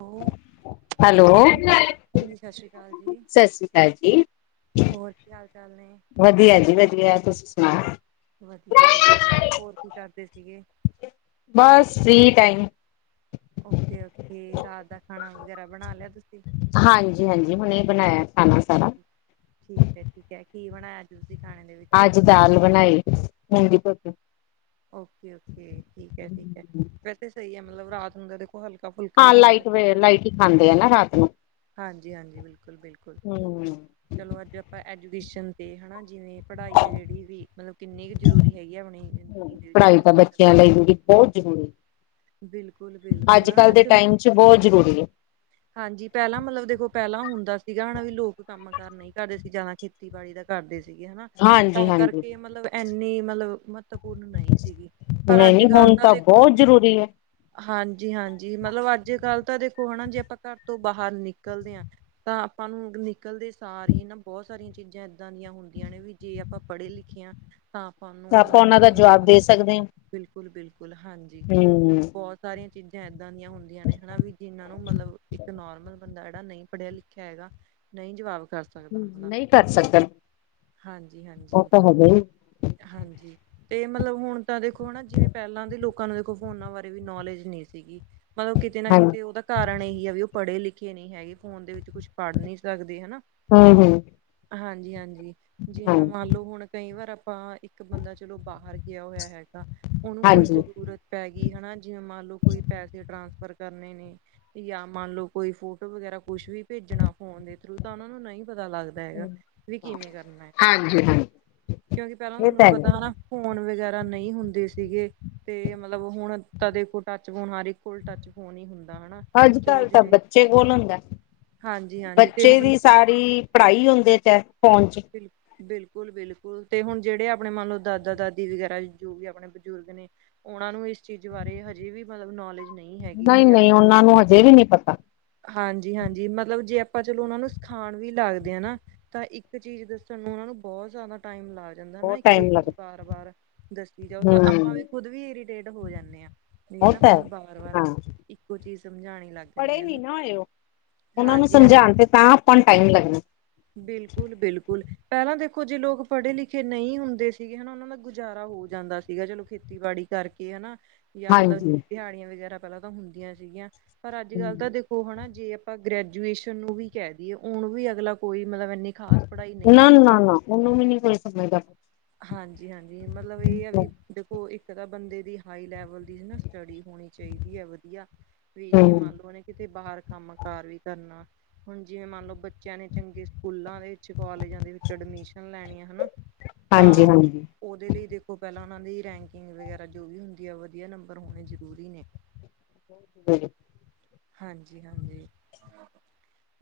ਹਾਂਜੀ ਹੈਲੋ। ਸਤਿ ਸ਼੍ਰੀ ਅਕਾਲ ਜੀ ਸ ਸ਼੍ਰੀ ਹਾਂਜੀ। ਹੋਰ ਕੀ ਹਾਲ ਚਾਲ ਨੇ ਵਧੀਆ ਜੀ ਵਧੀਆ। ਤੁਸੀਂ ਸੁਣਾਓ? ਵਧੀਆ ਜੀ ਵਧੀਆ। ਹੋਰ ਕੀ ਕਰਦੇ ਸੀਗੇ? ਬਸ ਫਰੀ ਟਾਈਮ ਓਕੇ-ਓਕੇ ਰਾਤ ਦਾ ਖਾਣਾ ਵਗੈਰਾ ਬਣਾ ਲਿਆ ਤੁਸੀਂ? ਹਾਂਜੀ-ਹਾਂਜੀ ਹੁਣੇ ਬਣਾਇਆ ਖਾਣਾ ਸਾਰਾ। ਠੀਕ ਹੈ-ਠੀਕ ਹੈ ਕੀ ਬਣਾਇਆ ਤੁਸੀਂ ਖਾਣੇ ਦੇ ਵਿੱਚ? ਅੱਜ ਦਾਲ ਬਣਾਈ ਮੁਂਗੀ ਧੌਤੀ। ਓਕੇ-ਓਕੇ ਠੀਕ ਹੈ, ਠੀਕ ਹੈ ਵੈਸੇ ਸਹੀ ਹੈ। ਮਤਲਬ ਰਾਤ ਹੁੰਦਾ ਦੇ ਹਲਕਾ-ਫੁਲਕਾ ਹਾਂ ਲਾਈਟ ਵ ਲਾਈਟ ਹੀ ਖਾਂਦੇ ਹੇਨਾ ਹਾਂਜੀ-ਹਾਂਜੀ, ਬਿਲਕੁਲ-ਬਿਲਕੁਲ ਹੂੰ। ਚਲੋ ਅੱਜ ਆਪਾਂ ਐਜੂਕੇਸ਼ਨ ਤੇ ਹੈ ਨਾਂ ਜਿਵੇਂ ਪੜ੍ਹਾਈ ਹੈ ਜਿਹੜੀ ਵੀ, ਮਤਲਬ ਕਿੰਨੀ ਕੁ ਜ਼ਰੂਰੀ ਹੈਗੀ ਆ, ਆਪਣੀ ਜ਼ਿੰਦਗੀ ਦੇ ਵਿੱਚ ਪੜ੍ਹਾਈ ਉਹਦੇ ਤਾਂ ਉੱਪਰ ਗੱਲ ਬੱਚਿਆਂ ਕਰ ਲਈ ਜਿਹੜੀ ਬਹੁਤ ਜ਼ਰੂਰੀ ਏ। ਬਿਲਕੁਲ ਅੱਜ ਬਿਲਕੁਲ ਕੱਲ ਹਨਾ ਦੇ ਚਲੋ ਟਾਈਮ ਚ, ਬਹੁਤ ਜ਼ਰੂਰੀ ਹੈ। ਹਾਂਜੀ ਪਹਿਲਾਂ ਮਤਲਬ ਦੇਖੋ, ਪਹਿਲਾਂ ਹੁੰਦਾ ਸੀਗਾ, ਹਣਾ ਵੀ ਲੋਕ ਕੰਮ ਕਾਰ ਨਹੀਂ ਕਰਦੇ ਸੀ ਜ਼ਿਆਦਾ ਖੇਤੀਬਾੜੀ ਦਾ ਕਰਦੇ ਸੀਗੇ ਹਨਾਂ, ਹਾਂਜੀ ਤਾਂ ਹਾਂਜੀ ਕਰਕੇ ਮਤਲਬ ਇੰਨੀ ਮਤਲਬ ਮਤਬ [unintelligible] ਨਹੀਂ ਸੀਗੀ ਪਰ ਨਹੀਂ ਨਹੀਂ ਅੱਜ-ਕੱਲ ਹੁਣ ਤਾਂ ਦੇਖੋ [inaudible] ਹਾਂਜੀ-ਹਾਂਜੀ, ਮਤਲਬ ਅੱਜ ਕੱਲ ਤਾਂ ਦੇਖੋ ਹੈਨਾ ਜੇ ਆਪਾਂ ਘਰ ਤੋਂ ਬਾਹਰ ਨਿਕਲਦੇ ਆ ਤਾਂ ਆਪਾਂ ਨੂੰ ਨਿਕਲਦੇ ਸਾਰ ਹੀ ਨਾ ਬਹੁਤ ਸਾਰੀਆਂ ਚੀਜ਼ਾਂ ਇੱਦਾਂ ਦੀਆਂ ਹ ਹੁੰਦੀਆਂ ਨੇ ਵੀ ਜੇ ਆਪਾਂ ਪੜ੍ਹੇ ਲਿਖੇ ਆ ਹਾਂ ਆਪਾਂ ਨੂੰ ਉਹਨਾਂ ਦਾ ਚੀਜ਼ਾਂ ਬਾਰੇ ਜਵਾਬ ਪਤਾ ਦੇ ਲੱਗਾ। ਸਕਦੇ ਬਿਲਕੁਲ ਬਿਲਕੁਲ ਹਾਂਜੀ ਹਮ ਬਹੁਤ ਸਾਰੀਆਂ ਚੀਜ਼ਾਂ ਏਦਾਂ ਦੀਆਂ ਹੁੰਦੀਆਂ ਨੇ ਹਨਾ ਵੀ ਜਿਨਾਂ ਨੂੰ ਮਤਲਬ ਨੋਰਮਲ ਬੰਦਾ ਜਿਹੜਾ ਨਹੀਂ ਪੜ੍ਹਿਆ ਲਿਖਿਆ ਹੈਗਾ। ਨਹੀਂ ਜਵਾਬ ਕਰ ਸਕ ਹਮ ਨਹੀਂ ਕਰ ਸਕਦਾ। ਹਾਂਜੀ ਹਾਂਜੀ ਉਹ ਤਾਂ ਹੈਗਾ ਹੀ ਹਾਂਜੀ। ਤੇ ਮਤਲਬ ਹੁਣ ਤਾਂ ਦੇਖੋ ਨਾ ਜਿਵੇਂ ਪਹਿਲਾਂ ਦੇ ਲੋਕਾਂ ਨੂੰ ਦੇਖੋ ਫੋਨਾਂ ਬਾਰੇ ਵੀ ਨੌਲੇਜ ਨਹੀਂ ਸੀਗੀ ਮਤਲਬ ਕਿਤੇ ਨਾ ਹਾਂਜੀ ਕਿਤੇ ਉਹਦਾ ਕਾਰਨ ਇਹੀ ਆ ਵੀ ਉਹ ਪੜ੍ਹੇ ਲਿਖੇ ਨਹੀਂ ਹੈਗੇ। ਫੋਨ ਦੇ ਵਿੱਚ ਕੁਛ ਪੜ੍ਹ ਨਈ ਸਕਦੇ ਹਨਾ ਹੂੰ, ਹੂੰ ਹਾਂਜੀ-ਹਾਂਜੀ ਜਿਵੇਂ ਹਾਂਜੀ। ਮੰਨ ਲਓ ਹੁਣ ਕਈ ਵਾਰ ਆਪਾਂ ਇੱਕ ਬੰਦਾ ਚਲੋ ਬਾਹਰ ਗਿਆ ਹੋਇਆ ਹੈਗਾ ਉਹਨੂੰ ਕੋਈ ਹਾਂਜੀ ਜ਼ਰੂਰਤ ਪੈ ਗਈ ਹਨਾ ਜਿਵੇਂ ਮੰਨ ਲਓ ਕੋਈ ਪੈਸੇ ਟ੍ਰਾਂਸਫਰ ਕਰਨੇ ਨੇ ਜਾਂ ਮੰਨ ਲਓ ਕੋਈ ਫੋਟੋ ਵਗੈਰਾ ਕੁਛ ਵੀ ਭੇਜਣਾ ਫੋਨ ਦੇ ਥਰੂ। ਤਾਂ ਉਹਨਾਂ ਨੂੰ ਨਹੀਂ ਪਤਾ ਲੱਗਦਾ ਦਾ ਹੈਗਾ ਵੀ ਕਿਵੇਂ ਕਰਨਾ- ਹਾਂਜੀ-ਹਾਂਜੀ। ਕਿਉਂਕਿ ਤੁਹਾਨੂੰ ਪਤਾ ਹਨਾ ਫੋਨ ਵਗੈਰਾ ਨਹੀਂ ਹੁੰਦੇ ਸੀਗੇ ਤੇ ਮਤਲਬ ਹੁਣ ਤਦੇ ਕੋਲ ਟੱਚ ਫੋਨ ਹਰ ਇੱਕ ਕੋਲ ਟੱਚ ਫੋਨ ਹੀ ਹੁੰਦਾ ਹਨਾ ਅੱਜ ਚਲੋ ਕੱਲ੍ਹ ਤਾਂ ਜਿਹੜੇ ਬੱਚੇ ਕੌਣ ਹੁੰਦਾ ਹਾਂਜੀ ਹਾਂ ਬੱਚੇ ਦੀ ਸਾਰੀ ਪੜ੍ਹਾਈ ਹੁੰਦੇ ਚ ਹੈ। ਫੋਨ ਚ ਬਿਲਕੁਲ-ਬਿਲਕੁਲ ਤੇ ਹੁਣ ਜਿਹੜੇ ਆਪਣੇ ਮੰਨ ਲਓ ਦਾਦਾ- ਦਾਦੀ ਵਗੈਰਾ ਜੋ ਵੀ ਆਪਣੇ ਬਜ਼ੁਰਗ ਨੇ ਉਹਨਾਂ ਨੂੰ ਇਸ ਚੀਜ਼ ਬਾਰੇ ਹਜੇ ਵੀ ਮਤਲਬ ਨੌਲੇਜ ਨਹੀਂ ਹੈਗੀ ਨਹੀਂ-ਨਹੀਂ ਉਹਨਾਂ ਨੂੰ ਹਜੇ ਵੀ ਨਹੀਂੀ ਪਤਾ ਹਾਂਜੀ-ਹਾਂਜੀ ਮਤਲਬ ਜੇ ਆਪਾਂ ਚਲੋ ਉਹਨਾਂ ਨੂੰ ਸਿਖਾਣ ਵੀ ਲੱਗਦੇ ਹ ਨਾ ਤਾਂ ਇੱਕ ਚੀਜ਼ ਦੱਸਣ ਨੂੰ ਉਹਨਾ ਨੂੰ ਬਹੁਤ ਜ਼ਿਆਦਾ ਟਾਈਮ ਲੱ ਜਾਂਦਾ ਨਾ ਬਹੁਤ ਇੱਕ ਟਾਈਮ ਚੀਜ਼ ਲੱਗਦਾ ਬਾਰ-ਬਾਰ ਦੱਸੀ ਜਾਓ ਤਾਂ ਹਮ ਆਪਾਂ ਵੀ ਖੁਦ ਵੀ ਇਰੀਟੇਟ ਹੋ ਜਾਂਦੇ ਹਾਂ ਨਹੀਂ ਹੈ ਉਹ ਨਾ ਤਾਂ ਹੈ ਵਾਰ-ਵਾਰ ਹਾਂ ਇੱਕੋ ਚੀਜ਼ ਸਮਝਾਣੀ ਲੱਗ ਰਹੀ ਪੜ੍ਹੇ ਹੈ ਨੀ ਨਾ ਹੋਏ ਉਹ ਉਹਨਾਂ ਨੂੰ ਹਾਂਜੀ ਸਮਝਾਉਣ ਤੇ ਤਾਂ ਆਪਾਂ ਨੂੰ ਟਾਈਮ ਲੱਗਣਾਂ ਬਿਲਕੁੱਲ ਬਿਲਕੁੱਲ। ਪਹਿਲਾਂ ਦੇਖੋਂ ਜੇ ਲੋਕ ਪੜੇ ਲਿਖੇ। ਜਿੱਥੇ ਨਹੀਂ ਹੁੰਦੇ ਸੀਗੇ ਹਨਾ। ਉਹਨਾਂ ਦਾ ਗੁਜ਼ਾਰਾਂ ਹੋ ਜਾਂਦਾ ਸੀਗਾ। ਚਲੋਂ ਖ਼ੇਤੀਬਾੜੀ ਕਰਕੇ ਹਨਾ। ਜਾਂ ਮੱਤਲਬ ਹਾਂਜੀ ਦਿਹਾੜੀਆਂ ਵਗ਼ੈਰਾ ਪਹਿਲਾਂ ਤਾਂ ਹੁੰਦੀਆਂ ਸੀਗੀਆਂ। ਪਰ ਅੱਜ਼ ਕੱਲ੍ਹ ਤਾਂ ਦੇਖੋਂ। ਉਹ ਹਨਾ ਜੇ ਆਪਾਂ ਗ੍ਰੈਜੂਏਸ਼ਨ ਨੂੰ ਵੀ ਕਹਿ ਦਈਏ। ਉਹਨੂੰ ਵੀ ਅਗਲਾ ਕੋਈ ਮੱਤਲਬ ਇੰਨੇਂ। ਨਾ, ਨਾ, ਨਾ ਉਹਨੂੰ ਵੀ ਨੀਂ ਕੋਈ ਸਮਝਦਾ। ਹਾਂਜੀ, ਹਾਂਜੀ ਮੱਤਲਬ ਇਹ ਆ ਵੀ। ਦੇਖੋਂ ਇੱਕ ਤਾਂ ਬੰਦੇ ਦੀ ਹਾਈ ਲੈਵਲ ਦੀ ਹਨਾ ਚੜੀ ਹੋਣੀਂ ਚਾਹੀਦੀ ਹੈਂ। ਵਧੀਆਂ ਵੀ ਜੇ ਹਮ ਮੰਨ ਲਓ ਉਹਨੇਂ ਕਿਤੇ ਬਾਹਰ ਕੰਮ ਕਾਰ ਵੀ ਕਰਨਾਂ। ਹੁਣ ਜਿਵੇਂ ਮੰਨ ਲਓ ਬੱਚਿਆਂ ਨੇਂ ਚੰਗੇ ਸਕੂਲ਼ਾਂ ਵਿੱਚ ਕਾਲਜਾਂ ਦੇ ਵਿੱਚ ਅਡਮਿਸ਼ਨ ਲੈਂਣੀ ਆ। ਹਨਾ ਹਾਂਜੀ ਤਾਂ। ਹਾਂਜੀ ਉਹਦੇ ਲਈ ਦੇਖੋਂ ਪਹਿਲਾਂ ਉਹਨਾਂ ਦੀ ਰੈਂਕਿੰਗ ਵਗ਼ੈਰਾ ਜੋ ਵੀ ਹੁੰਦੀਂ ਆ ਵਧੀਆਂ ਨੰਬਰ ਹੋਣੇਂ ਜ਼ਰੂਰੀ ਨੇਂ। [inaudible] [unintelligible] ਹਾਂਜੀ-ਹਾਂਜੀ।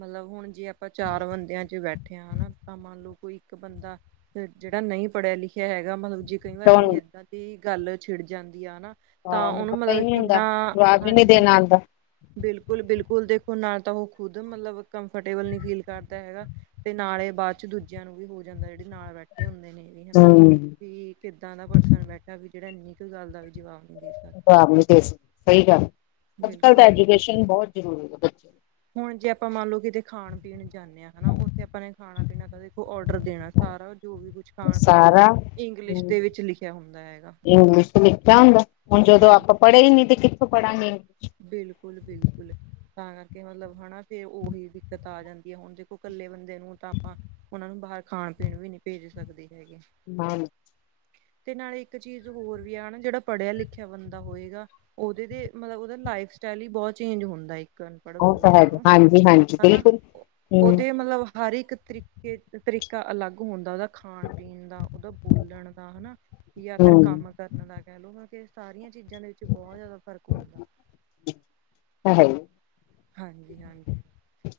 ਮਤਲਬ ਹੁਣ ਜੇ ਆਪਾਂ ਚਾਰ ਬੰਦਿਆਂ ਚ ਬੈਠੇ ਉਠਿਆਂ ਹਨਾ ਤਾਂ ਮੰਨ ਲਓ ਕੋਈ ਇੱਕ ਬੰਦਾਂ ਜਿਹੜਾਂ ਨਹੀਂ ਪੜ੍ਹਿਆ ਲਿਖਿਆਂ ਹੈਗਾ ਮੱਤਲਬ ਜੇ ਕਈ ਵਾਰ ਕੋਈ ਏਦਾਂ ਦੀ ਗੱਲ਼ ਛਿੜ ਜਾਂਦੀ ਆ ਨਾ। ਤਾਂ ਉਹਨੂੰ ਪਤਾ ਹੀ ਮੱਤਲਬ ਨਹੀਂ ਹੁੰਦਾ ਕਿੰਨਾਂ। ਜਵਾਬ ਵੀ ਨੀ ਹਾਂਜੀ ਦੇਣਾ ਆਉਂਦਾ ਬਿਲਕੁੱਲ ਬਿਲਕੁੱਲ ਦੇਖੋਂ ਨਾ ਤਾਂ ਉਹ ਖ਼ੁਦ ਮੱਤਲਬ ਕੰਫਰਟੇਬਲ ਨ੍ਹੀਂ ਫੀਲ ਕਰਦਾਂ ਹੈਗਾ। ਤੇ ਨਾਲ਼ੇ ਬਾਅਦ ਚ ਦੂਜਿਆਂ ਨੂੰ ਵੀ ਹੋ ਜਾਂਦਾਂ। ਜਿਹੜੇ ਨਾਲ਼ ਬੈਠੇਂ ਹੁੰਦੇ ਨੇਂ ਵੀ ਹਨਾ ਹਮ ਵੀ। ਕਿੱਦਾਂ ਦਾ ਪਰਸਨ ਬੈਠਾਂ ਵੀ ਜਿਹੜਾਂ ਇੰਨੀ ਕ ਗੱਲ਼ ਦਾ ਵੀ ਜਵਾਬ ਨ੍ਹੀਂ ਦੇ। ਸਕਦਾ ਜਵਾਬ ਨੀਂ ਦੇ ਸਕਦਾਂ। ਸਹੀ ਗੱਲ਼ ਅੱਜ਼ ਕੱਲ੍ਹ ਤਾਂ ਬਿਲਕੁਲ ਬਿਲਕੁਲ ਐਜੂਕੇਸ਼ਨ ਬਹੁਤ ਜ਼ਰੂਰੀ ਹੈਂ। ਬੱਚਿਆਂ ਹੁਣ ਜੇ ਆਪਾਂ ਮੰਨ ਲਓ ਕਿਤੇ ਖਾਣ ਪੀਣ ਜਾਂਨੇ ਹਾ ਹਨਾ ਉੱਥੇ ਆਪਾਂ ਨੇਂ ਖਾਣਾਂ ਪੀਣਾਂ ਤਾਂ ਦੇਖੋ ਓਡਰ ਦੇਣਾ ਸਾਰਾ ਜ਼ੋ ਵੀ ਕੁੱਛ ਖਾਣ ਪੀਣ ਦਾ ਸਾਰਾ ਇੰਗਲਿਸ਼ ਦੇ ਵਿੱਚ ਲਿਖਿਆਂ ਹੁੰਦਾਂ ਹੈਗਾ। ਇੰਗਲਿਸ਼ ਚ ਲਿਖਿਆਂ ਹੁੰਦਾਂ ਹੁਣ ਜਦੋਂ ਹਾਂਜੀ ਆਪਾਂ ਪੜ੍ਹੇ ਹੀ ਨੀਂ ਤੇ ਕਿੱਥੋਂ ਪੜਾਂਗੇ। ਬਿਲਕੁੱਲ ਬਿਲਕੁੱਲ। ਤਾਂ ਕਰਕੇ ਮੱਤਲਬ ਹਨਾ। ਤੇ ਉਹੀ ਦਿੱਕਤ ਆ ਜਾਂਦੀ ਹੈਂ। ਹੁਣ ਦੇਖੋਂ ਇਕੱਲੇ ਬੰਦੇ ਨੂੰ ਤਾਂ ਆਪਾਂ। ਉਹਨਾਂ ਨੂੰ ਬਾਹਰ ਖਾਣ ਪੀਣ ਵੀ ਨੀਂ ਭੇਜ ਸਕਦੇ ਹੈਗੇ। ਹਾਂਜੀ। [inaudible] ਤੇ ਨਾਲ਼ੇ ਇੱਕ ਚੀਜ਼ ਹੋਰ ਵੀ ਆ ਨਾ ਜਿਹੜਾਂ ਪੜ੍ਹਿਆ ਲਿਖਿਆਂ ਬੰਦਾਂ ਹੋਏਗਾ। ਉਹਦੇ ਦੇ ਮੱਤਲਬ ਉਹਦਾ ਲਾਈਫ ਸਟਾਇਲ ਹੀ ਬਹੁਤ ਚੇਂਜ ਹੁੰਦਾਂ ਹੈਂ। ਅਨਪੜ੍ਹ ਉਹ ਤਾਂ ਬੰਦੇ ਹੈਗਾ ਨਾਲ਼ੋਂ ਹਾਂਜੀ ਹਾਂਜੀ ਹਨਾ। ਬਿਲਕੁਲ ਹਮ ਉਹਦੇ ਮੱਤਲਬ ਹਰ ਇੱਕ ਤਰੀਕ਼ੇ। ਇੱਕ ਤਰੀਕਾਂ ਅਲੱਗ ਹੁੰਦਾਂ ਉਹਦਾ। ਖਾਣ ਪੀਣ ਦਾ ਉਹਦਾ ਬੋਲਣ ਦਾ ਹਨਾ। ਵੀ ਜਾਂ ਫ਼ਿਰ ਹਮ ਕੰਮ। ਕਰਨ ਦਾ ਕਹਿ ਲਓ ਕਿ ਸਾਰੀਆਂ ਚੀਜ਼ਾਂ ਦੇ ਵਿੱਚ ਬਹੁਤ ਜਾਦਾ ਫ਼ਰਕ ਹੁੰਦਾ। ਹੈ ਹੀ। ਹਾਂਜੀ-ਹਾਂਜੀ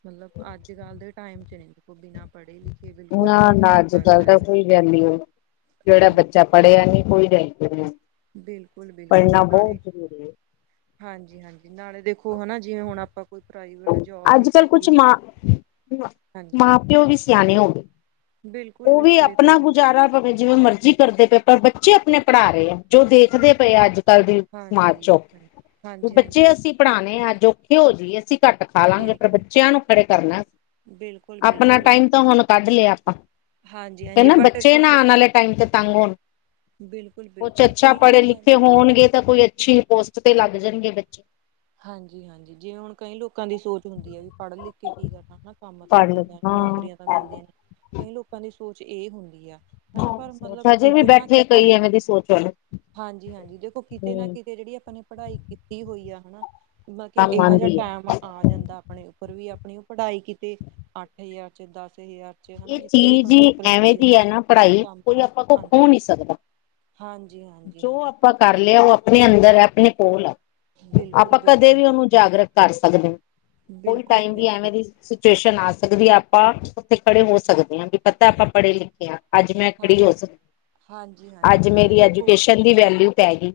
ਮੱਤਲਬ ਅੱਜ ਕੱਲ੍ਹ ਦੇ ਟਾਇਮ ਚ [unintelligible] ਉਹ ਬਿਨ੍ਹਾਂ ਪੜ੍ਹੇ ਲਿੱਖੇ ਬਿਲਕੁੱਲ ਨਾ ਵੀ ਨੀ ਨਾ ਕਰ ਅੱਜ ਕੱਲ ਸਕਦਾਂ ਤਾਂ ਹੈਗਾ ਹਾਂਜੀ। ਪੜਿਆ ਨੀ ਕੋਈ [unintelligible] ਨੀਂ। ਬਿਲਕੁਲ-ਬਿਲਕੁਲ ਨਾਲੇ ਹੈ ਹਾਂਜੀ-ਹਾਂਜੀ ਨਾਲੇ ਦੇਖੋਂ ਹਨਾ ਜਿਵੇਂ ਹੁਣ ਆਪਾਂ ਕੋਈ ਪ੍ਰਾਈਵੇਟ ਜੋਬ ਅੱਜ ਵੀ ਕੱਲ ਕੁਛ [unintelligible] ਹਾਂਜੀ। ਕਿ ਉਹ ਵੀ ਸਿਆਣੇਂ ਹੋ ਗਏ ਬਿਲਕੁਲ ਉਹ ਵੀ ਬਿਲਕੁਲ ਇਹ ਤਾਂ ਆਪਣਾ ਗੁਜ਼ਾਰਾ ਭਾਵੇਂ ਜਿਵੇਂ ਮਰਜ਼ੀ ਕਰਦੇਂ ਪਏ ਪਰ ਬੱਚੇ ਆਪਣੇਂ ਪੜ੍ਹਾ ਰਹੇਂ ਆ ਜੋ ਦੇਖਦੇ ਪਏ ਆ ਅੱਜ ਕੱਲ ਦੀ ਸਮਾਜ ਹਾਂਜੀ ਚੋ ਹਾਂਜੀ ਵੀ ਹਾਂਜੀ ਹਾਂਜੀ ਬੱਚੇ ਅਸੀ ਪੜਾਣੇ ਹੈ ਅੱਜ਼ ਔਖ਼ੇ ਹੋ ਜਾਈਏ ਅਸੀਂ ਘੱਟ ਖਾ ਲਾਂਗੇ ਪਰ ਬਿਲਕੁਲ ਬੱਚਿਆਂ ਨੂੰ ਖੜੇ ਕਰਨਾ, ਆਪਣਾ ਬਿਲਕੁਲ-ਬਿਲਕੁਲ, ਟਾਈਮ ਤਾਂ ਹੁਣ ਕੱਢ ਲਿਆ ਆਪਾ। ਕਿ ਹਾਂਜੀ-ਹਾਂਜੀ ਨਾ ਬਟ ਬੱਚੇ ਨਾ ਆਨ ਆਲੇ ਟਾਈਮ ਤੇ ਤੰਗ ਹੋਣ। ਕੁਛ ਬਿਲਕੁਲ-ਬਿਲਕੁਲ ਅੱਛਾ ਕਈ ਪੜ੍ਹੇ ਲੋਕਾਂ ਦੀ ਲਿਖੇ ਹੋਣਗੇ, ਤਾਂ ਕੋਈ ਅੱਛੀ ਪੋਸਟ ਤੇ ਲੱਗ ਜਾਣਗੇ ਬੱਚੇ। ਹਾਂਜੀ-ਹਾਂਜੀ, ਜਿਵੇਂ ਹੁਣ ਕਈ ਲੋਕਾਂ ਦੀ ਸੋਚ ਹੁੰਦੀ ਆ ਵੀ ਪੜ ਲਿਖ ਕੇ ਕੀ ਕਰਨਾ ਹਨਾ ਕੰਮ ਤਾਂ ਪੜ੍ਹਨ ਮਿਲਦਾ ਨੀ ਨੌਕਰੀਆਂ ਤਾਂ ਹਾਂ ਮਿਲਦੀਆਂ ਨੀ। ਕਈ ਲੋਕਾਂ ਦੀ ਸੋਚ ਇਹ ਹੁੰਦੀ ਐ, ਹਨਾ ਪਰ ਸੋਚ ਮਤਲਬ ਹਜੇ ਵੀ ਕਿਤੇ ਨਾ ਬੈਠੇ ਕਿਤੇ ਕਈ ਐਵੇਂ ਦੀ ਸੋਚ ਵਾਲੇ ਹਾਂਜੀ-ਹਾਂਜੀ ਦੇਖੋ ਕਿਤੇ ਨਾ ਹਮ ਕਿਤੇ ਜਿਹੜੀ ਆਪਾਂ ਨੇ ਪੜ੍ਹਾਈ ਕੀਤੀ ਹੋਈ ਆ ਹਨਾ ਮ ਕਿ ਕੰਮ ਇਹੋ ਜਾ ਆਉਂਦੀ ਹੈ ਟੈਮ ਆ ਆ ਜਾਂਦਾ ਆਪਣੇ ਉੱਪਰ ਵੀ, ਆਪਣੀ ਉਹ ਪੜ੍ਹਾਈ ਕਿਤੇ ਅੱਠ ਹਜ਼ਾਰ ਚ, ਦਸ ਹਜ਼ਾਰ ਚ ਹਨਾ ਇਹ ਜਿੱਥੇ ਵੀ ਆਪਾਂ ਚੀਜ਼ ਨੂੰ ਹੀ ਨੌਕਰੀ ਐਵੇਂ ਮਿਲਦੀ ਹੈ ਦੀ ਐ ਨਾ ਪੜ੍ਹਾਈ, ਕੋਈ ਆਪਾਂ ਕੋਲ ਖੋ ਨਹੀਂ ਸਕਦਾ। ਹਾਂਜੀ-ਹਾਂਜੀ। ਜੋ ਆਪਾਂ ਕਰ ਲਿਆ ਉਹ ਆਪਣੇ ਅੰਦਰ ਐ ਆਪਣੇ ਕੋਲ ਐ। ਬਿਲਕੁਲ ਆਪਾਂ ਕਦੇ ਬਿਲਕੁਲ ਵੀ ਉਹਨੂੰ ਜਾਗਰਕ ਕਰ ਸਕਦੇ, ਕੋਈ ਬਿਲਕੁਲ ਟਾਈਮ ਵੀ ਬਿਲਕੁਲ ਐਵੇਂ ਦੀ ਸਿਚੁਏਸ਼ਨ ਆ ਸਕਦੀ ਐ, ਆਪਾਂ ਉੱਥੇ ਖੜੇ ਹੋ ਸਕਦੇ ਹਾਂ, ਵੀ ਪਤਾ ਆਪਾਂ ਪੜ੍ਹੇ ਲਿਖੇ ਹਾਂ। ਅੱਜ਼ ਮੈਂ ਹਾਂ ਖੜ੍ਹੀ ਹੋ ਸਕੀ, ਹਾਂਜੀ ਹਾਂਜੀ ਅੱਜ਼ ਨਾਲੇ ਮੇਰੀ ਐਜੂਕੇਸ਼ਨ ਦੀ ਵੈਲਿਊ ਪੈ ਗੀ।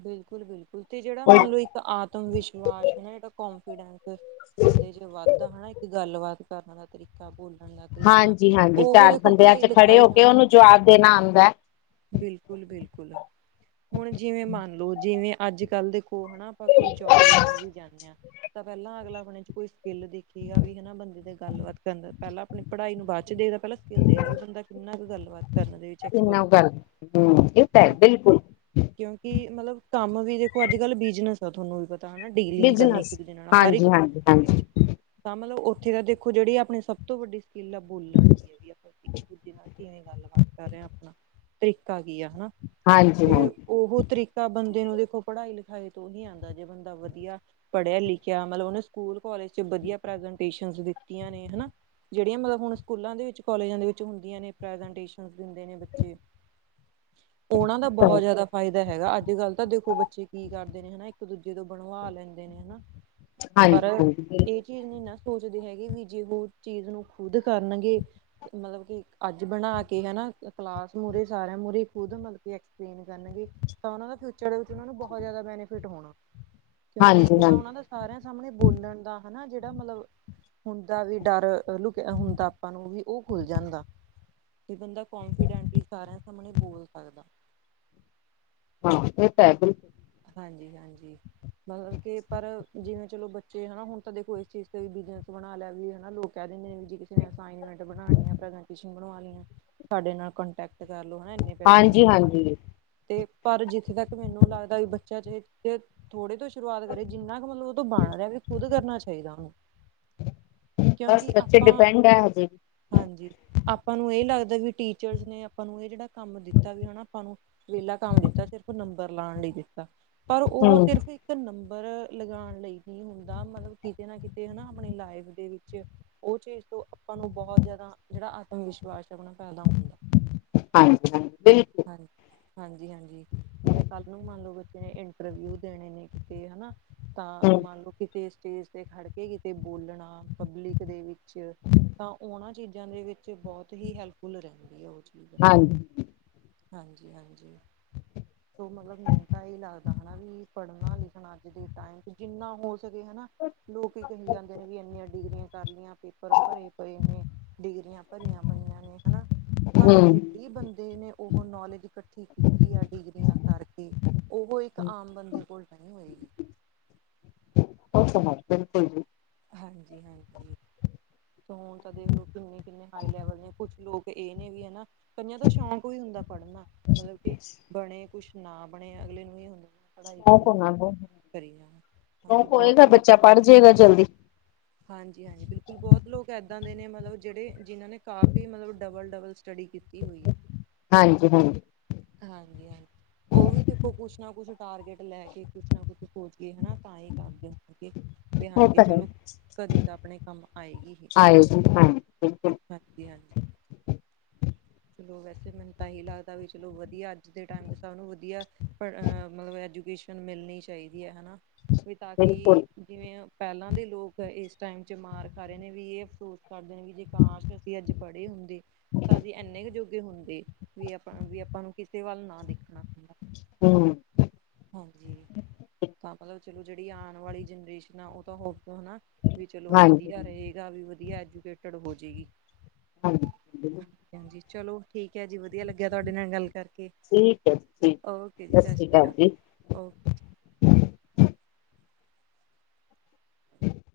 ਬਿਲਕੁੱਲ-ਬਿਲਕੁੱਲ ਤੇ ਜਿਹੜਾਂ ਮੰਨ ਲਓ ਇੱਕ ਆਤਮ ਵਿਸ਼ਵਾਸ ਹੈ ਜਿਹੜਾ ਕੋਂਫੀਡੈਂਸ ਬੰਦੇ ਚ ਵੱਧਦਾ ਹਨਾ ਇੱਕ ਗੱਲਬਾਤ ਕਰਨ ਦਾ ਤਰੀਕਾਂ ਬੋਲਣ ਦਾ ਤਰੀਕਾਂ ਹਾਂਜੀ ਹਾਂਜੀ ਉਹ ਚਾਰ ਦੇਖੋਂ ਬੰਦਿਆਂ ਪੜ੍ਹਾਈ ਚ ਖੜੇ ਲਿਖਾਈ ਹੋ ਕੇ ਨਾਲ ਹੀ ਉਹਨੂੰ ਆਦਾ। ਜਵਾਬ ਦੇਣਾ ਆਉਂਦਾ। ਬਿਲਕੁੱਲ-ਬਿਲਕੁੱਲ ਹੁਣ ਜਿਵੇਂ ਮੰਨ ਲਓ ਜਿਵੇਂ ਅੱਜ਼ ਕੱਲ ਦੇ ਉਹ ਹਨਾ ਆਪਾਂ ਕੋਈ ਜੋਬ ਲੈਣ ਵੀ ਜਾਨੇ ਹਾ। ਤਾ ਪਹਿਲਾ ਅਗਲਾ ਆਪਣੇ ਚ ਕੋਈ ਸਕਿੱਲ ਦੇਖੇਂਗਾ ਵੀ ਹਨਾ ਬੰਦੇ ਦੇ ਗੱਲਬਾਤ ਕਰਨ ਦਾ ਪਹਿਲਾਂ ਆਪਣੀਂ ਪੜ੍ਹਾਈ ਨੂੰ ਬਾਅਦ ਚ ਦੇਖਦਾ ਪਹਿਲਾ ਸਕਿੱਲ ਦੇਖਦਾ ਵੀ ਬੰਦਾ ਕਿੰਨਾ ਕੁ ਗੱਲਬਾਤ ਕਰਨ ਦੇ ਵਿੱਚ ਇਨਾ ਐਕਸਪਰਟ ਐ। ਗੱਲ ਹਮ ਇਹ ਤਾਂ ਹੈ ਬਿਲਕੁਲ ਕਿਉਂਕਿ ਮਤਲਬ ਕੰਮ ਵੀ ਦੇਖੋ ਅੱਜ- ਕੱਲ ਬਿਜਨਸ ਆ ਥੋਨੂੰ ਤਾ ਨਾ ਡੀਲਿੰਗ ਕਰਨੀ ਇੱਕ ਬਿਜਨਸ ਦੂਜੇ ਨਾਲ ਹਰ ਹਾਂਜੀ ਇੱਕ ਕੰਮ ਹਾਂਜੀ ਦੇ ਹਾਂਜੀ ਵਿੱਚ। ਤਾ ਮਤਲਬ ਉੱਥੇ ਤਾ ਦੇਖੋ ਜਿਹੜੀ ਆਪਣੀ ਸਭ ਤੋਂ ਵੱਡੀ ਸਕਿੱਲ ਆ ਬੋਲਣ ਦੀ ਆ ਵੀ ਆਪਾਂ ਇੱਕ ਦੂਜੇ ਨਾਲ ਕਿਵੇਂ ਗੱਲਬਾਤ ਕਰ ਰਏ ਆਪਣਾ, ਤਰੀਕਾ ਕੀ ਆ ਹਨਾ, ਹਾਂਜੀ ਤੇ ਉਹ ਤਰੀਕਾ ਬੰਦੇ ਨੂੰ ਵੇਖੋ ਪੜ੍ਹਾਈ ਲਿਖਾਈ ਤੋਂ ਨੀ ਆਂਦਾ, ਜੇ ਬੰਦਾ ਵਧੀਆ ਪੜ੍ਹਿਆ ਲਿਖਿਆ ਮਤਲਬ, ਉਹਨੇ ਸਕੂਲ ਕੋਲਜ ਚ ਵਧੀਆ ਪ੍ਰਜ਼ੈਟੇਸ਼ਨ ਦਿੱਤੀਆਂ ਨੇ ਹਨਾ। ਜਿਹੜੀਆਂ ਮਤਲਬ ਹੁਣ ਸਕੂਲਾਂ ਦੇ ਵਿੱਚ, ਕੋਲਜਾਂ ਦੇ ਵਿੱਚ ਹੁੰਦੀਆਂ ਨੇ, ਪ੍ਰਜੈਟੇਸ਼ਨ ਦਿੰਦੇ ਨੇ ਬੱਚੇ। ਉਹਨਾਂ ਦਾ ਬੋਹਤ ਹਾਂਜੀ ਜਾਦਾ ਦਾ ਹੈਗਾ ਅੱਜ-ਕੱਲ ਤਾਂ ਦੇਖੋ ਬੱਚੇ ਕੀ ਕਰਦੇ ਨੇ ਹਨਾ ਇੱਕ ਦੂਜੇ ਤੋਂ ਬਣਵਾ ਲੈਂਦੇ ਨੇ ਹਨਾ। ਪਰ ਹਾਂਜੀ ਹਾਂਜੀ ਬਿਲਕੁਲ ਇਹ ਚੀਜ਼ ਨੀ ਨਾ ਸੋਚਦੇ ਹੈਗੇ ਵੀ ਜੇ ਉਹ ਚੀਜ਼ ਨੂੰ ਖੁਦ ਕਰਨਗੇ ਮਤਲਬ ਕਿ ਅੱਜ ਬਣਾ ਕੇ ਹਨਾ ਕਲਾਸ ਮੂਹਰੇ ਸਾਰਿਆਂ ਮੂਹਰੇ ਖੁਦ ਮਤਲਬ ਕਿ ਐਕਸਪਲੇਨ ਕਰਨਗੇ। ਤਾਂ ਉਹਨਾ ਦਾ ਫਿਊਚਰ ਦੇ ਵਿੱਚ ਉਹਨਾਂ ਨੂੰ ਬਹੁਤ ਜ਼ਿਆਦਾ ਬੈਨੀਫਿਟ ਹੋਣਾ, ਕਿਉਂਕਿ ਹਾਂਜੀ ਇੱਕ ਤਾਂ ਹਾਂਜੀ ਉਹਨਾਂ ਦਾ ਸਾਰਿਆਂ ਸਾਹਮਣੇ ਬੋਲਣ ਦਾ ਹਨਾ, ਜਿਹੜਾ ਮਤਲਬ ਹੁੰਦਾ ਵੀ ਡਰ ਲੁਕਿਆ ਹੁੰਦਾ ਆਪਾ ਨੂੰ ਵੀ ਉਹ ਖੁੱਲ ਜਾਂਦਾ ਤੇ ਬੰਦਾ ਕੋਂਨਫੀਡੈਂਟਲੀ ਸਾਰਿਆਂ ਸਾਹਮਣੇ ਬੋਲ ਸਕਦਾ। ਹਾਂ ਇਹ ਤਾ ਹੈ ਬਈ। ਹਾਂਜੀ-ਹਾਂਜੀ। ਮਤਲਬ ਕਿ ਪਰ ਜਿਵੇਂ ਚਲੋ ਬੱਚੇ ਹਨਾ, ਹੁਣ ਤਾਂ ਦੇਖੋ ਇਸ ਚੀਜ਼ ਤੇ ਵੀ ਬਿਜਨਸ ਬਣਾ ਲਿਆ ਵੀ ਹਨਾ, ਲੋਕ ਕਹਿ ਦਿੰਦੇ ਨੇ ਵੀ ਜੀ ਕਿਸੇ ਨੇ ਅਸਾਈਨਮੈਂਟ ਬਣਾਣੀ ਐ, ਪ੍ਰੈਜੈਂਟੇਸ਼ਨ ਬਣਵਾਣੀ ਆ, ਸਾਡੇ ਨਾਲ ਕੰਟੈਕਟ ਕਰਲੋ ਹੈ ਨਾ ਇੰਨੇ ਪੈਸਿਆਂ ਦੇ ਹਾਂਜੀ ਬਣਵਾਲੋੋ ਹਾਂਜੀ ਤੇ ਪਰ ਜਿੱਥੇ ਤੱਕ ਮੈਨੂੰ ਲੱਗਦਾ ਕਿ ਬੱਚਾ ਜੇ ਚ ਥੋੜੇ ਤੋਂ ਸ਼ੁਰੂਆਤ ਕਰੇ, ਜਿੰਨਾ ਕੁ ਮਤਲਬ ਉਹਦੇ ਤੋਂ ਬਣ ਰਯਾ ਵੀ ਖੁਦ ਕਰਨਾ ਚਾਹੀਦਾ ਉਹਨੂੰ। ਬਸ ਕਿਉਂਕਿ ਬੱਚੇ ਆਪਾਂ ਡਿਪੈਂਡ ਐ ਹਜੇ ਵੀ। ਹਾਂਜੀ, ਆਪਾਂ ਨੂੰ ਇਹ ਲੱਗਦਾ ਵੀ ਟੀਚਰਜ਼ ਨੇ ਆਪਾਂ ਨੂੰ ਇਹ ਜਿਹੜਾ ਕੰਮ ਦਿੱਤਾ, ਵੀ ਹਨਾ ਆਪਾਂ ਨੂੰ ਵਿਹਲਾ ਕੰਮ ਦਿੱਤਾ ਸਿਰਫ਼ ਨੰਬਰ ਲਾਣ ਲਈ ਦਿੱਤਾ, ਪਰ ਉਹ ਹਮ ਸਿਰਫ ਇੱਕ ਨੰਬਰ ਲਗਾਣ ਲਈ ਨੀ ਹੁੰਦਾ, ਮਤਲਬ ਕਿਤੇ ਨਾ ਕਿਤੇ ਹਨਾ ਆਪਣੀ ਲਾਈਫ ਦੇ ਵਿੱਚ ਓ ਚੀਜ਼ ਤੋਂ ਆਪਾਂ ਨੂੰ ਬੋਹਤ ਜਾਦਾ ਜੇੜਾ ਆਤਮ ਵਿਸ਼ਵਾਸ ਹੈ ਓ ਪੈਦਾ ਹੁੰਦਾ। ਹਾਂਜੀ-ਹਾਂਜੀ ਬਿਲਕੁਲ। ਹਾਂ, ਹਾਂਜੀ-ਹਾਂਜੀ ਜਿਵੇਂ ਕੱਲ ਨੂੰ ਮੰਨ ਲੋੋਗੇ ਜਿਵੇਂ ਇੰਟਰਵਿਊ ਦੇਣੇ ਨੇ ਕਿਤੇ ਹਨਾ ਤਾਂ ਹਮ ਮੰਨ ਲਓ ਕਿਤੇ ਸਟੇਜ ਤੇ ਖੜ ਕੇ ਕਿਤੇ ਬੋਲਣਾ ਪਬਲਿਕ ਦੇ ਵਿੱਚ ਤਾਂ ਉਹਨਾਂ ਚੀਜ਼ਾਂ ਦੇ ਵਿੱਚ ਬੋਤ ਹੀ ਹੈਲਪਫੁੱਲ ਰਹਿੰਦੀ ਹੈ ਓ ਚ ਹਾਂਜੀ। ਹਾਂਜੀ-ਹਾਂਜੀ, ਓ ਮਤਲਬ ਮੈਂ ਲਦਾ ਹਨਾ ਵੀ ਪੜ੍ਹਨਾ ਲਿਖਣਾ ਅੱਜ ਦੇ ਟਾਈਮ ਚ ਜਿੰਨਾ ਹੋ ਸਕੇ ਹਨਾ ਲੋਕ ਹੀ ਕਹੀ ਜਾਂਦੇ ਨੇ ਵੀ ਇੰਨੀਆਂ ਡਿਗਰੀਆਂ ਕਰ ਲਈਆਂ ਪੇਪਰ ਭਰੇ ਪਏ ਨੇ। ਡਿਗਰੀਆਂ ਭਰੀਆਂ ਪਈਆਂ ਨੇ ਹਨਾ ਪਰ ਹਮ ਜੇ ਕੀ ਬੰਦੇ ਨੇ ਉਹ ਨੌਲੇਜ ਇਕੱਠੀ ਕੀਤੀ ਆ ਡਿਗਰੀਆਂ ਕਰਕੇ ਉਹ ਇਕ ਆਮ ਬਦੇ ਕੋਲ ਤਾਂ ਨੀ ਹੋਏਗੀ। ਓਕੇ ਮੈਡਮ, ਬਿਲਕੁਲ ਜੀ। ਹਾਂਜੀ-ਹਾਂਜੀ। ਹੁਣ ਤਾਂ ਦੇਖਲੋ ਕਿਨੇ-ਕਿਨੇ ਹਾਈ ਲੈਵਲ ਨੇ, ਕੁਛ ਲੋਕ ਇਹ ਨੇ ਵੀ ਹਨਾ ਕਈਆਂ ਤਾਂ ਸ਼ੌਕ ਹੀ ਹੁੰਦਾ ਪੜ੍ਹਨਾ, ਮਤਲਬ ਕੇ ਬਣੇ ਕੁਛ ਨਾ ਬਣੇ ਅਗਲੇ ਨੂੰ ਇਹ ਹੁੰਦਾ। ਪੜ੍ਹਾਈ ਸ਼ੌਕ ਕਰੀ, ਹੋਣਾ ਬਹੁਤ ਕਰੀ ਜਾਣਾ, ਹਾਂਜੀ ਬੋਤ ਲੋਕ ਪੜ ਜੇਗਾ ਜਲਦੀ। ਹਾਂਜੀ-ਹਾਂਜੀ ਬਿਲਕੁਲ ਬੋਤ ਲੋਕ ਏਦਾਂ ਦੇ ਨੇ, ਮਤਲਬ ਜਿਹੜੇ ਜਿਨਾਂ ਨੇ ਕਾਫ਼ੀ ਮਤਲਬ ਡਬਲ-ਡਬਲ ਸਟੱਡੀ ਕੀਤੀ। ਹਾਂਜੀ-ਹਾਂਜੀ। ਹਾਂਜੀ-ਹਾਂਜੀ। ਉਹ ਵੀ ਦੇਖੋ ਕੁਛ ਨਾ ਕੁਛ ਟਾਰਗੇਟ ਲੈ ਕੇ, ਕੁਛ ਨਾ ਕੁਛ ਸੋਚ ਕੇ ਹਨਾ ਤਾਂ ਹੀ ਕਰਦੇ ਨੇ ਹੈਗੇ। ਕੇ ਉਹ ਹਾਂਜੀ ਤਾਂ ਹੈ ਚਲੋ, ਕਦੀ ਤਾਂ ਆਪਣੇ ਕੰਮ ਆਏਗੀ ਹੀ। ਹਾਂ ਬਿਲਕੁਲ। [unintelligible] ਹਾਂਜੀ। ਚਲੋ ਵੈਸੇ ਮੈਨੂੰ ਤਾਂ ਏਹੀ ਲੱਗਦਾ ਵੀ ਚਲੋ ਵਧੀਆ, ਅੱਜ ਦੇ ਟਾਈਮ ਤੇ ਸਭ ਨੂੰ ਵਧੀਆ ਆ ਮਤਲਬ ਐਜੂਕੇਸ਼ਨ ਮਿਲਨੀ ਚਾਹੀਦੀ ਐ ਹਨਾ। ਵੀ ਤਾਂ ਕਿ ਬਿਲਕੁਲ ਜਿਵੇਂ ਪਹਿਲਾਂ ਦੇ ਲੋਕ ਇਸ ਟਾਈਮ 'ਚ ਮਾਰ ਖਾ ਰਹੇ ਨੇ ਵੀ ਏ ਅਸੋਸ ਕਰਦੇ ਨੇ ਵੀ ਜੇ ਕਾਸ਼ ਅਸੀਂ ਅੱਜ ਪੜ੍ਹੇ ਹੁੰਦੇ ਤਾਂ ਅਸੀਂ ਇੰਨੇ ਕੁ ਜੋਗੇ ਹੁੰਦੇ ਵੀ ਆਪਾਂ ਵੀ ਆਪਾਂ ਨੂੰ ਕਿਸੇ ਵੱਲ ਨਾ ਦੇਖਣਾ ਹੂੰ। ਹਾਂਜੀ ਤਾਂ ਮਤਲਬ ਚਲੋ ਜਿਹੜੀ ਆਣ ਵਾਲੀ ਜਨਰੇਸ਼ਨ ਆ ਉਹ ਤਾਂ ਹੋਵੇ ਹਨਾ ਵੀ ਚਲੋ ਵਧੀਆ ਹਾਂਜੀ ਰਹੇਗਾ, ਵੀ ਵਧੀਆ ਐਜੂਕੇਟਡ ਹੋ ਜੇਗੀ। ਹਾਂਜੀ। [unintelligible] ਹਾਂਜੀ ਚਲੋ ਠੀਕ ਹੈ ਜੀ, ਵਧੀਆ ਲਗਿਆ ਤੁਹਾਡੇ ਨਾਲ ਗੱਲ ਕਰਕੇ। ਠੀਕ ਹੈ ਜੀ, ਸਤਿ ਸ਼੍ਰੀ ਅਕਾਲ ਜੀ। ਓ [inaudible]